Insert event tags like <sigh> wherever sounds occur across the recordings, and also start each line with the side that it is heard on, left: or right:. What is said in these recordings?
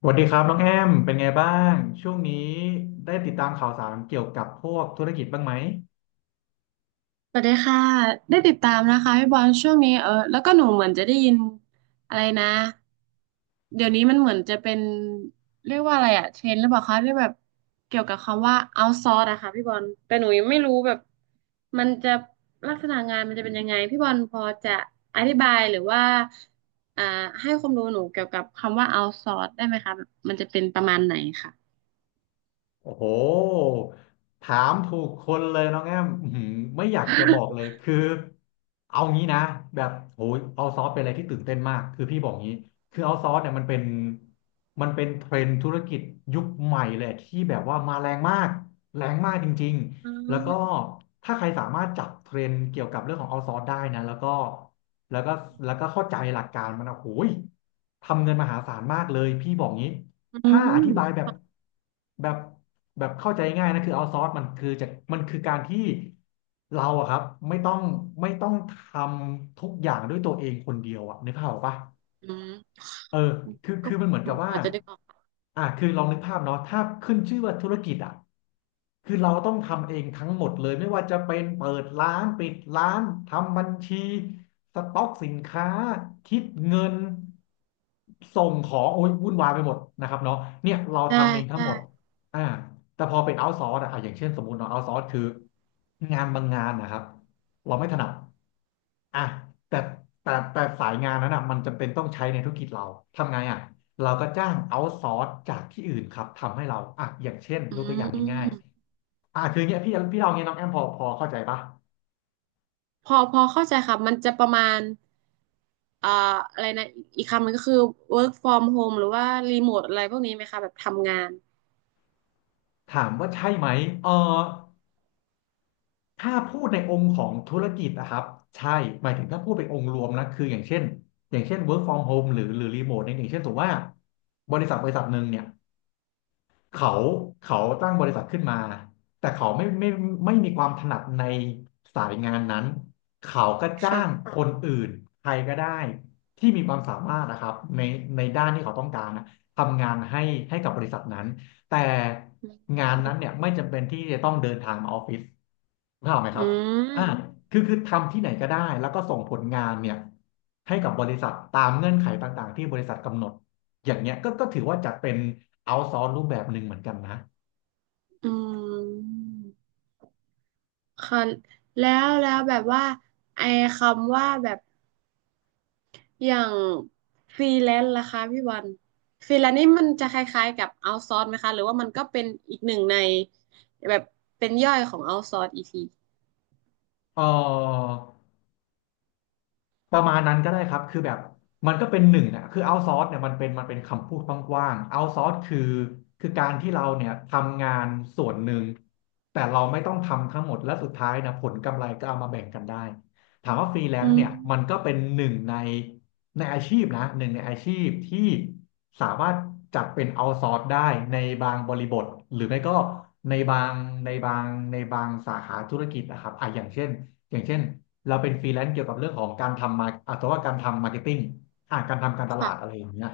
left: สวัสดีครับน้องแอมเป็นไงบ้างช่วงนี้ได้ติดตามข่าวสารเกี่ยวกับพวกธุรกิจบ้างไหม
right: สวัสดีค่ะได้ติดตามนะคะพี่บอลช่วงนี้แล้วก็หนูเหมือนจะได้ยินอะไรนะเดี๋ยวนี้มันเหมือนจะเป็นเรียกว่าอะไรอะเทรนด์หรือเปล่าคะที่แบบเกี่ยวกับคำว่า outsource อะค่ะพี่บอลแต่หนูยังไม่รู้แบบมันจะลักษณะงานมันจะเป็นยังไงพี่บอลพอจะอธิบายหรือว่าอ่าให้ความรู้หนูเกี่ยวกับคำว่า outsource ได้ไหมคะแบบมันจะเป็นประมาณไหนค่ะ
left: โอ้โหถามถูกคนเลยน้องแอมอื้อหือไม่อยากจะบอกเลยคือเอางี้นะแบบโหยเอาซอสเป็นอะไรที่ตื่นเต้นมากคือพี่บอกงี้คือเอาซอสเนี่ยมันเป็นเทรนด์ธุรกิจยุคใหม่เลยที่แบบว่ามาแรงมากแรงมากจริง
right: อื
left: ๆแล้วก็
right: ม
left: ถ้าใครสามารถจับเทรนด์เกี่ยวกับเรื่องของเอาซอสได้นะแล้วก็แล้วก็เข้าใจหลักการมันนะโอ้ยทำเงินมหาศาลมากเลยพี่บอกงี้
right: อื
left: ถ้าอธิบาย
right: ม
left: แบบแบบเข้าใจง่ายนะคือเอาซอสมันคือจะมันคือการที่เราอะครับไม่ต้องไม่ต้องทำทุกอย่างด้วยตัวเองคนเดียวอะนึกภาพออกปะ
right: อืม
left: เออคือ
right: ก็
left: คือมันเหมือนกับ
right: พ
left: ว่า
right: อจะได้
left: อ่ะคือลองนึกภาพเนาะถ้าขึ้นชื่อว่าธุรกิจอ่ะคือเราต้องทำเองทั้งหมดเลย ไม่ว่าจะเป็นเปิดร้าน ปิดร้าน ทำบัญชี สต็อกสินค้า คิดเงิน ส่งของโอ้ยวุ่นวายไปหมดนะครับเนาะเนี่ยเรา
right: ใช่
left: ทำเองทั้ง
right: ใช่
left: หมดอ่าแต่พอเป็นเอา s ซอร์สอะอ่ะอย่างเช่นสมมุติเนาะเอา s ซอร์สคือ งานบางงานนะครับ เราไม่ถนัดอ่ะแต่แต่สายงานนั้นอ่ะมันจำเป็นต้องใช้ในธุรกิจเรา ทำไงอ่ะเราก็จ้างเอาซอร์สจากที่อื่นครับทำให้เราอ่ะอย่างเช่น
right: อื
left: ยกตัวอย่างง่าย
right: ม
left: ๆอ่ะคืออย่างเงี้ยพี่เราเงี้ยน้องแอมพอเข้าใจปะ
right: พอเข้าใจค่ะมันจะประมาณอ่าอะไรนะอีกคำหนึ่งก็คือ work from home หรือว่า remote อะไรพวกนี้ไหมคะแบบทำงาน
left: ถามว่าใช่ไหมเออถ้าพูดในองค์ของธุรกิจนะครับ ใช่หมายถึงถ้าพูดเป็นองค์รวมนะ คืออย่างเช่น work from home หรือ remote เนี่ยอย่างเช่นสมมติว่าบริษัทหนึ่งเนี่ย เขาเขาตั้งบริษัทขึ้นมาแต่เขาไม่ไม่มีความถนัดในสายงานนั้นเขาก็จ้าง
right: ค่ะ
left: คนอื่นใครก็ได้ที่มีความสามารถนะครับในด้านที่เขาต้องการนะทำงานให้ให้กับบริษัทนั้นแต่งานนั้นเนี่ยไม่จำเป็นที่จะต้องเดินทางมาออฟฟิศเข้าใจไหมค
right: อื
left: รับอ่า
right: ม
left: คือทำที่ไหนก็ได้แล้วก็ส่งผลงานเนี่ยให้กับบริษัทตามเงื่อนไขต่างๆที่บริษัทกำหนด อย่างเงี้ยก็ถือว่าจัดเป็นเอาซอ c e รูปแบบหนึ่งเหมือนกันนะ
right: อืมค่ะแล้วแบบว่าไอ้คำว่าแบบอย่างฟรีแลนซ์ล่ะคะพี่วันฟรีแลนซ์นี่มันจะคล้ายๆกับเอา s ซอร์สไหมคะหรือว่ามันก็เป็นอีกหนึ่งในแบบเป็นย่อยของเอา s ซอร์สอีกที
left: เออ ประมาณนั้นก็ได้ครับคือแบบมันก็เป็นหนึ่งนะคือ outsource เนี่ยมันเป็นคำพูดกว้างๆ outsource คือคือการที่เราเนี่ยทำงานส่วนหนึ่งแต่เราไม่ต้องทำทั้งหมดและสุดท้ายนะผลกำไรก็เอามาแบ่งกันได้ถามว่าฟรีแล
right: อื
left: นซ์เนี่ยมันก็
right: ม
left: เป็นหนึ่งในในอาชีพนะหนึ่งในอาชีพที่สามารถจัดเป็น outsource ได้ในบางบริบทหรือไม่ก็ในบางในบางในบางสาขาธุรกิจนะครับอ่ะอย่างเช่นเราเป็นฟรีแลนซ์เกี่ยวกับเรื่องของการทำมาอาจจะว่าการทำมาร์เก็ตติ้งอ่าการทำการตลาดอะไร
right: ค่ะ
left: อย่างเงี้ย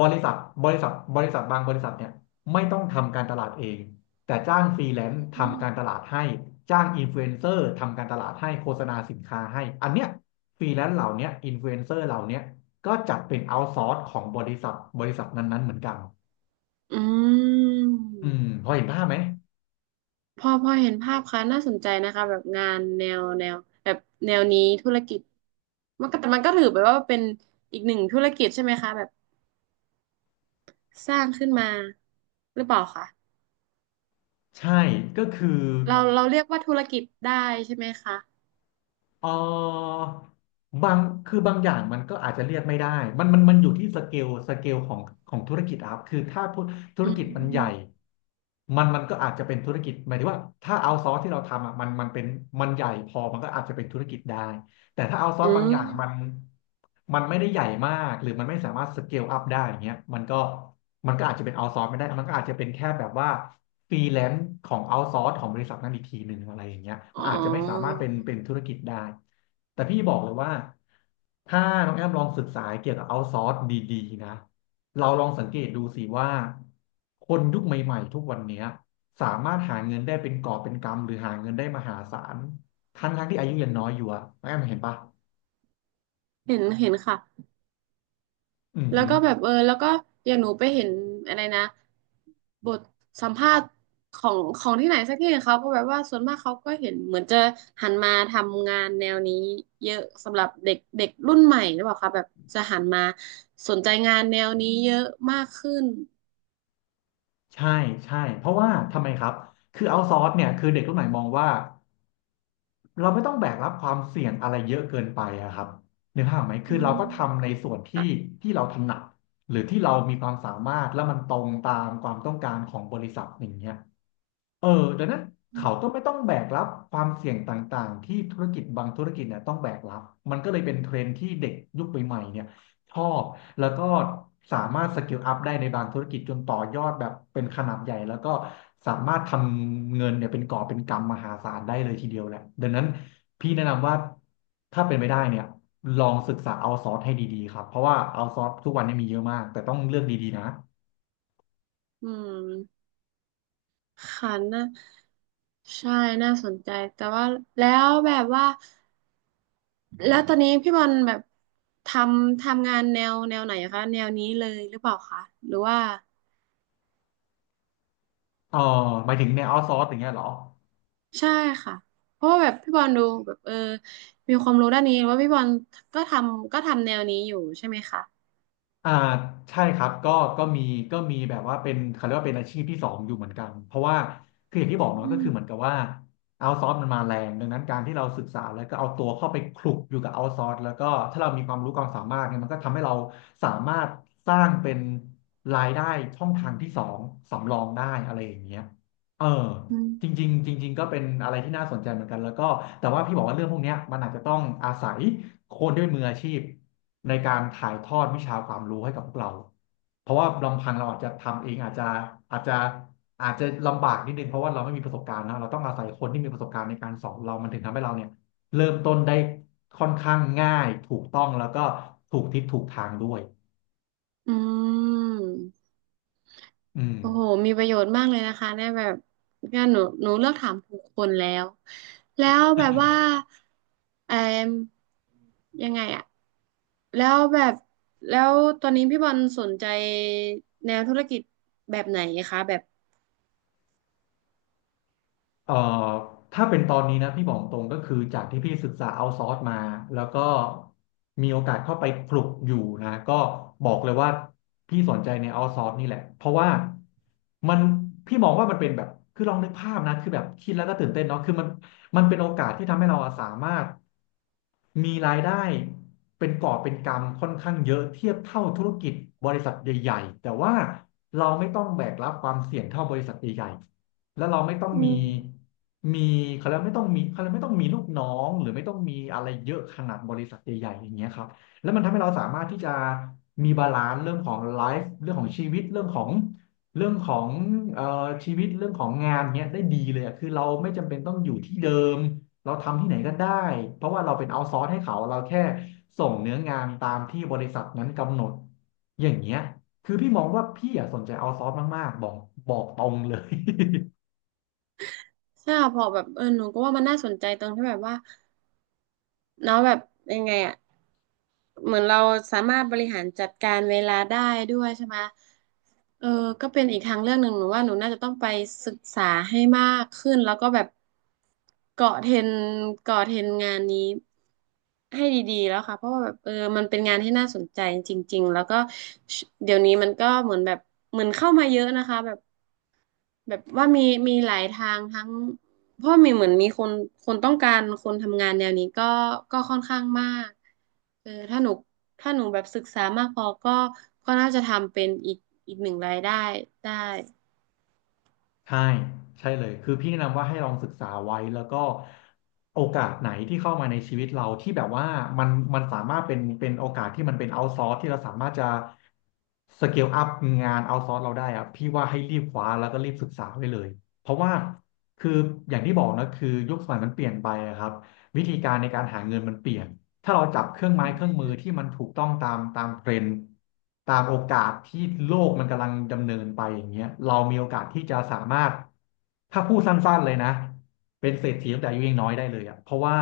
left: บริษัทบริษัทบางบริษัทเนี่ยไม่ต้องทำการตลาดเองแต่จ้างฟรีแลนซ์ทำการตลาดให้จ้างอินฟลูเอนเซอร์ทำการตลาดให้โฆษณาสินค้าให้อันเนี้ยฟรีแลนซ์เหล่าเนี้ยอินฟลูเอนเซอร์เหล่าเนี้ยก็จัดเป็นเอาท์ซอร์สของบริษัทบริษัทนั้นๆเหมือนกัน
right: อืม
left: อืมพอเห็นภาพไหม
right: พอเห็นภาพค่ะน่าสนใจนะคะแบบงานแนวแบบแนวนี้ธุรกิจมันก็แต่มันก็ถือไปว่าเป็นอีกหนึ่งธุรกิจใช่ไหมคะแบบสร้างขึ้นมาหรือเปล่าคะ
left: ใช่ก็คือ
right: เราเรียกว่าธุรกิจได้ใช่ไหมคะ
left: เออบางคือบางอย่างมันก็อาจจะเรียกไม่ได้มันอยู่ที่สเกลของของธุรกิจอะครับคือถ้าพูดธุ
right: อื
left: รกิจมันใหญ่
right: ม
left: มันก็อาจจะเป็นธุรกิจหมายถึงว่าถ้าเอาซอสที่เราทำอ่ะมันมันเป็นมันใหญ่พอมันก็อาจจะเป็นธุรกิจได้ แต่ถ้าเอาซอ
right: อื
left: สบาง
right: ม
left: อย่างมันมันไม่ได้ใหญ่มากหรือมันไม่สามารถสเกลอัพได้อย่างเงี้ยมันก็อาจจะเป็นเอาซอสไม่ได้ มันก็อาจจะเป็นแค่แบบว่าฟรีแลนซ์ของเอาซอสของบริษัทนั้นอีกทีหนึ่งอะไรอย่างเงี้ย
right: อ๋อ
left: มันอาจจะไม่สามารถเป็นธุรกิจได้แต่พี่บอกเลยว่าถ้าน้องแอมลองศึกษาเกี่ยวกับเอาซอสดีๆนะเราลองสังเกตดูสิว่าคนยุคใหม่ๆทุกวันเนี้ยสามารถหาเงินได้เป็นกอบเป็นกำหรือหาเงินได้มหาศาล ทั้งที่อายุยังน้อยอยู่อะน้องแอม่เห็นปะ
right: เห็นเห็นค่ะ
left: อือ
right: แล้ว
left: หือ
right: ก็แบบแล้วก็อย่างหนูไปเห็นอะไรนะบทสัมภาษณ์ของของที่ไหนสักที่หนึ่งเขาก็แบบว่าส่วนมากเขาก็เห็นเหมือนจะหันมาทำงานแนวนี้เยอะสำหรับเด็กเด็กรุ่นใหม่หรือเปล่าคะแบบจะหันมาสนใจงานแนวนี้เยอะมากขึ้น
left: ใช่ใช่ เพราะว่าทำไมครับคือเอาซอร์สเนี่ยคือเด็กรุ่นใหม่มองว่าเราไม่ต้องแบกรับความเสี่ยงอะไรเยอะเกินไปอะครับนึกภาพไหม
right: อื
left: คือเราก็ทำใน
right: ม
left: ส่วนที่ที่เราถนัดหรือที่เรามีความสามารถแล้วมันตรงตามความต้องการของบริษัทอย่างเงี้ย เออดังนั้นเขาก็ไม่ต้องแบกรับความเสี่ยงต่างๆที่ธุรกิจบางธุรกิจเนี่ยต้องแบกรับมันก็เลยเป็นเทรนด์ที่เด็กยุคใหม่ๆเนี่ยชอบแล้วก็สามารถสกิลอัพได้ในบางธุรกิจจนต่อยอดแบบเป็นขนาดใหญ่แล้วก็สามารถทำเงินเนี่ยเป็นก่อบเป็นกำมหาศาลได้เลยทีเดียวแหละดังนั้นพี่แนะนำว่าถ้าเป็นไปได้เนี่ยลองศึกษาเอาซอร์สให้ดีๆครับเพราะว่าเอาซอร์สทุกวันนี้มีเยอะมากแต่ต้องเลือกดีๆนะ
right: อืมค่ะนะใช่น่าสนใจแต่ว่าแล้วแบบว่า แล้วตอนนี้พี่บอลแบบททำงานแนวไหนอะคะแนวนี้เลยหรือเปล่าคะหรือว่า
left: เออหมายถึงในเอาซอร์สอย่างเงี้ยเหรอ
right: ใช่ค่ะเพราะว่าแบบพี่บอลดูแบบมีความรู้ด้านนี้ว่าพี่บอลก็ทำแนวนี้อยู่ใช่ไหมคะ
left: อ่าใช่ครับก็ก็มีก็มีแบบว่าเป็นเขาเรียกว่าเป็นอาชีพที่สองอยู่เหมือนกันเพราะว่าคืออย่างที่บอกเนาะก็
right: อืม
left: คือเหมือนกับว่าเอาซอสมันมาแรงดังนั้นการที่เราศึกษาแล้วก็เอาตัวเข้าไปคลุกอยู่กับเอาซอสแล้วก็ถ้าเรามีความรู้ความสามารถเนี่ยมันก็ทำให้เราสามารถสร้างเป็นรายได้ช่องทางที่สองสำรองได้อะไรอย่างเงี้ยเออ
right: อื
left: จ
right: ม
left: ริงๆจริงๆก็เป็นอะไรที่น่าสนใจเหมือนกันแล้วก็แต่ว่าพี่บอกว่าเรื่องพวกเนี้ยมันอาจจะต้องอาศัยคนที่เป็นมืออาชีพในการถ่ายทอดวิชาความรู้ให้กับพวกเราเพราะว่าลำพังเราอาจจะทำเองอาจจะอาจจะอาจจะลำบากนิดนึงเพราะว่าเราไม่มีประสบการณ์นะเราต้องอาศัยคนที่มีประสบการณ์ในการสอนเรามันถึงทำให้เราเนี่ยเริ่มต้นได้ค่อนข้างง่ายถูกต้องแล้วก็ถูกทิศถูกทางด้วย
right: อืม
left: อื
right: โอ้โห
left: ม
right: มีประโยชน์มากเลยนะคะเนี่ยแบบเนี่ยหนูเลือกถามถูกคนแล้ว แล้วแบบว่าเอมยังไงอะ แล้วแบบ แล้วตอนนี้พี่บอลสนใจแนวธุรกิจแบบไหนคะแบบ
left: เอ่อถ้าเป็นตอนนี้นะพี่บอกตรงก็คือจากที่พี่ศึกษาเอาซอร์สมาแล้วก็มีโอกาสเข้าไปคลุกอยู่นะก็บอกเลยว่าพี่สนใจในเอาซอร์สนี่แหละเพราะว่ามันพี่มองว่ามันเป็นแบบคือลองนึกภาพนะคือแบบคิดแล้วก็ตื่นเต้นเนาะคือมันมันเป็นโอกาสที่ทำให้เราอะสามารถมีรายได้เป็นก่อบเป็นกำค่อนข้างเยอะเทียบเท่าธุรกิจบริษัทใหญ่ๆแต่ว่าเราไม่ต้องแบกรับความเสี่ยงเท่าบริษัทใหญ่ แล้วเราไม่ต้อง
right: อื
left: มี
right: ม
left: มีเขาเรียกไม่ต้องมีเขาเรียกไม่ต้องมีลูกน้องหรือไม่ต้องมีอะไรเยอะขนาดบริษัทใหญ่ๆอย่างเงี้ยครับแล้วมันทำให้เราสามารถที่จะมีบาลานซ์เรื่องของไลฟ์เรื่องของชีวิตเรื่องของเอ่อชีวิตเรื่องของงานเนี้ยได้ดีเลยอะคือเราไม่จำเป็นต้องอยู่ที่เดิมเราทำที่ไหนก็ได้เพราะว่าเราเป็นเอาท์ซอร์สให้เขาเราแค่ส่งเนื้องานตามที่บริษัทนั้นกำหนดอย่างเงี้ยคือพี่มองว่าพี่อะสนใจเอาท์ซอร์สมากๆบอกตรงเลย
right: ใช่ค่ะพอแบบหนูก็ว่ามันน่าสนใจตรงที่แบบว่า เนาะแบบยังไงอะเหมือนเราสามารถบริหารจัดการเวลาได้ด้วยใช่ไหมเออก็เป็นอีกทางเรื่องหนึ่งหนูว่าหนูน่าจะต้องไปศึกษาให้มากขึ้นแล้วก็แบบเกาะเทรนเกาะเทรนงานนี้ให้ดีๆแล้วค่ะเพราะว่าแบบมันเป็นงานที่น่าสนใจจริงๆแล้วก็เดี๋ยวนี้มันก็เหมือนแบบเหมือนเข้ามาเยอะนะคะแบบ แบบว่ามีหลายทางทั้งเพราะมีเหมือนมีคนต้องการคนทำงานแนวนี้ก็ก็ค่อนข้างมากถ้าหนูแบบศึกษามากพอก็น่าจะทำเป็นอีกหนึ่งรายได้ได้
left: ใช่ใช่เลยคือพี่แนะนำว่าให้ลองศึกษาไว้แล้วก็โอกาสไหนที่เข้ามาในชีวิตเราที่แบบว่ามันมันสามารถเป็นเป็นโอกาสที่มันเป็นเอาท์ซอร์สที่เราสามารถจะสเกลอัพงานเอาท์ซอร์สเราได้อะพี่ว่าให้รีบคว้าแล้วก็รีบศึกษาไว้เลยเพราะว่าคืออย่างที่บอกนะคือยุคสมัยมันเปลี่ยนไปอะครับวิธีการในการหาเงินมันเปลี่ยน ถ้าเราจับเครื่องไม้
right: อื
left: เครื่องมือที่
right: ม
left: มันถูกต้องตามเทรนด์ตามโอกาสที่โลกมันกำลังดำเนินไปอย่างเงี้ยเรามีโอกาสที่จะสามารถถ้าพูดสั้นๆเลยนะเป็นเศรษฐีตั้งแต่อายุยังน้อยได้เลยอ่ะเพราะว่า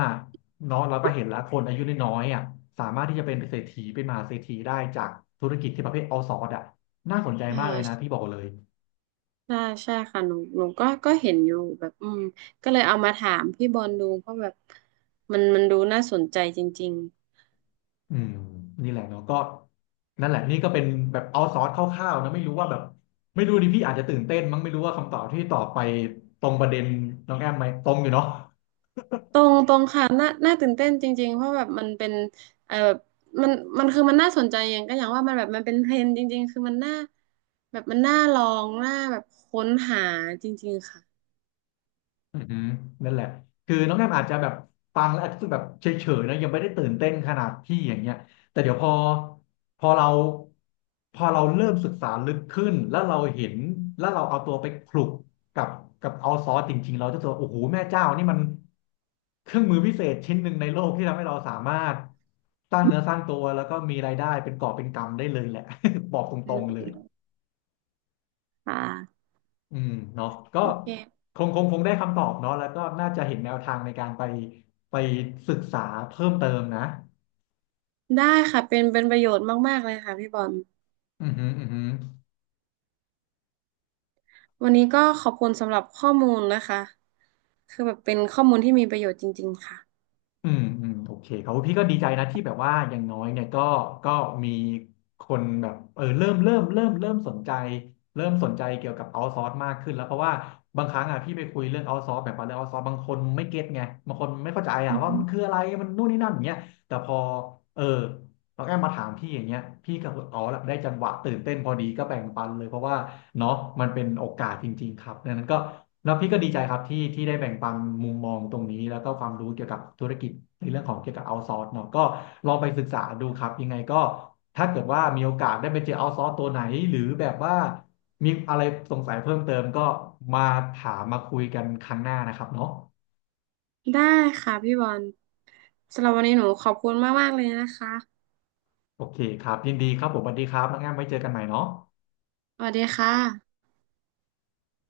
left: เนาะเราก็เห็นแล้วคนอายุน้อยๆอ่ะสามารถที่จะเป็นเศรษฐีเป็นมหาเศรษฐีได้จากธุรกิจที่ประเภทเอาซอร์สอ่ะน่าสนใจ
right: เอ
left: มากเล
right: อ
left: ยนะพี่บอกเลย
right: ใช่ใช่ค่ะหนูก็เห็นอยู่แบบอืมก็เลยเอามาถามพี่บอลดูเพราะแบบมันดูน่าสนใจจริงๆ
left: อืมนี่แหละเนาะก็นั่นแหละนี่ก็เป็นแบบเอาซอสคร่าวๆนะไม่รู้ว่าแบบไม่รู้ดิพี่อาจจะตื่นเต้นมั้งไม่รู้ว่าคำตอบที่ตอบไปตรงประเด็นน้องแอมไหมตรงอยู่เนาะ
right: ตรงตรงค่ะน่าตื่นเต้นจริงๆเพราะแบบมันเป็นแบบมันมันคือมันน่าสนใจอย่างก็อย่างว่ามันแบบมันเป็นเทรนด์จริงๆคือมันน่าแบบมันน่าลองน่าแบบค้นหาจริงๆค่ะ
left: อือหือนั่นแหละ คือน้องแอมอาจจะแบบฟังแล้วอาจจะรู้สึกแบบเฉยๆนะยังไม่ได้ตื่นเต้นขนาดพี่อย่างเงี้ยแต่เดี๋ยวพอเราพอเราเริ่มศึกษาลึกขึ้นแล้วเราเห็นแล้วเราเอาตัวไปคลุกกับกับเอาซอสจริงๆเราจะรู้สึกว่าโอ้โหแม่เจ้านี่มันเครื่องมือพิเศษชิ้นหนึ่งในโลกที่ทำให้เราสามารถสร้างเนื้อสร้างตัวแล้วก็มีรายได้เป็นกอบเป็นกำได้เลยแหละ <laughs> บอกต
right: อื
left: รงๆเลย
right: มค่ะ
left: อืมเนาะก็
right: โอเค
left: คงได้คำตอบเนาะแล้วก็น่าจะเห็นแนวทางในการไปศึกษาเพิ่มเติมนะ
right: ได้ค่ะเป็นประโยชน์มากๆเลยค่ะพี่บอล
left: อืมอหืมออือหือ
right: วันนี้ก็ขอบคุณสำหรับข้อมูลนะคะคือแบบเป็นข้อมูลที่มีประโยชน์จริงๆค่ะ
left: อืมโอเคครับพี่ก็ดีใจนะที่แบบว่าอย่างน้อยเนี่ยก็มีคนแบบเออเริ่มสนใจเริ่มสนใจเกี่ยวกับเอาซอร์สมากขึ้นแล้วเพราะว่าบางครั้งอ่ะพี่ไปคุยเรื่องเอาซอร์สแบบว่าเรื่องเอาซอร์สบางคนไม่เก็ตไงบางคนไม่เข้าใจอ่ะ
right: อื
left: ว่ามั
right: ม
left: นคืออะไรมันนู่นนี่นั่นอย่างเงี้ยแต่พอเออ น้องแอมมาถามพี่อย่างเงี้ยพี่กับอ๋อละได้จังหวะตื่นเต้นพอดีก็แบ่งปันเลยเพราะว่าเนาะมันเป็นโอกาสจริงๆครับดังนั้นก็แล้วพี่ก็ดีใจครับที่ได้แบ่งปันมุมมองตรงนี้แล้วก็ความรู้เกี่ยวกับธุรกิจในเรื่องของเกี่ยวกับเอาซอร์สเนาะก็ลองไปศึกษาดูครับยังไงก็ถ้าเกิดว่ามีโอกาสได้ไปเจอเอาซอร์สตัวไหนหรือแบบว่ามีอะไรสงสัยเพิ่มเติมก็มาถามมาคุยกันครั้งหน้านะครับเนาะ
right: ได้ค่ะพี่บอลสำหรับวันนี้หนูขอบคุณมากๆเลยนะคะ
left: โอเคครับยินดีครับผมสวัสดีครับน้องแอมไว้เจอกันใหม่เนาะ
right: สวัสดีค่ะ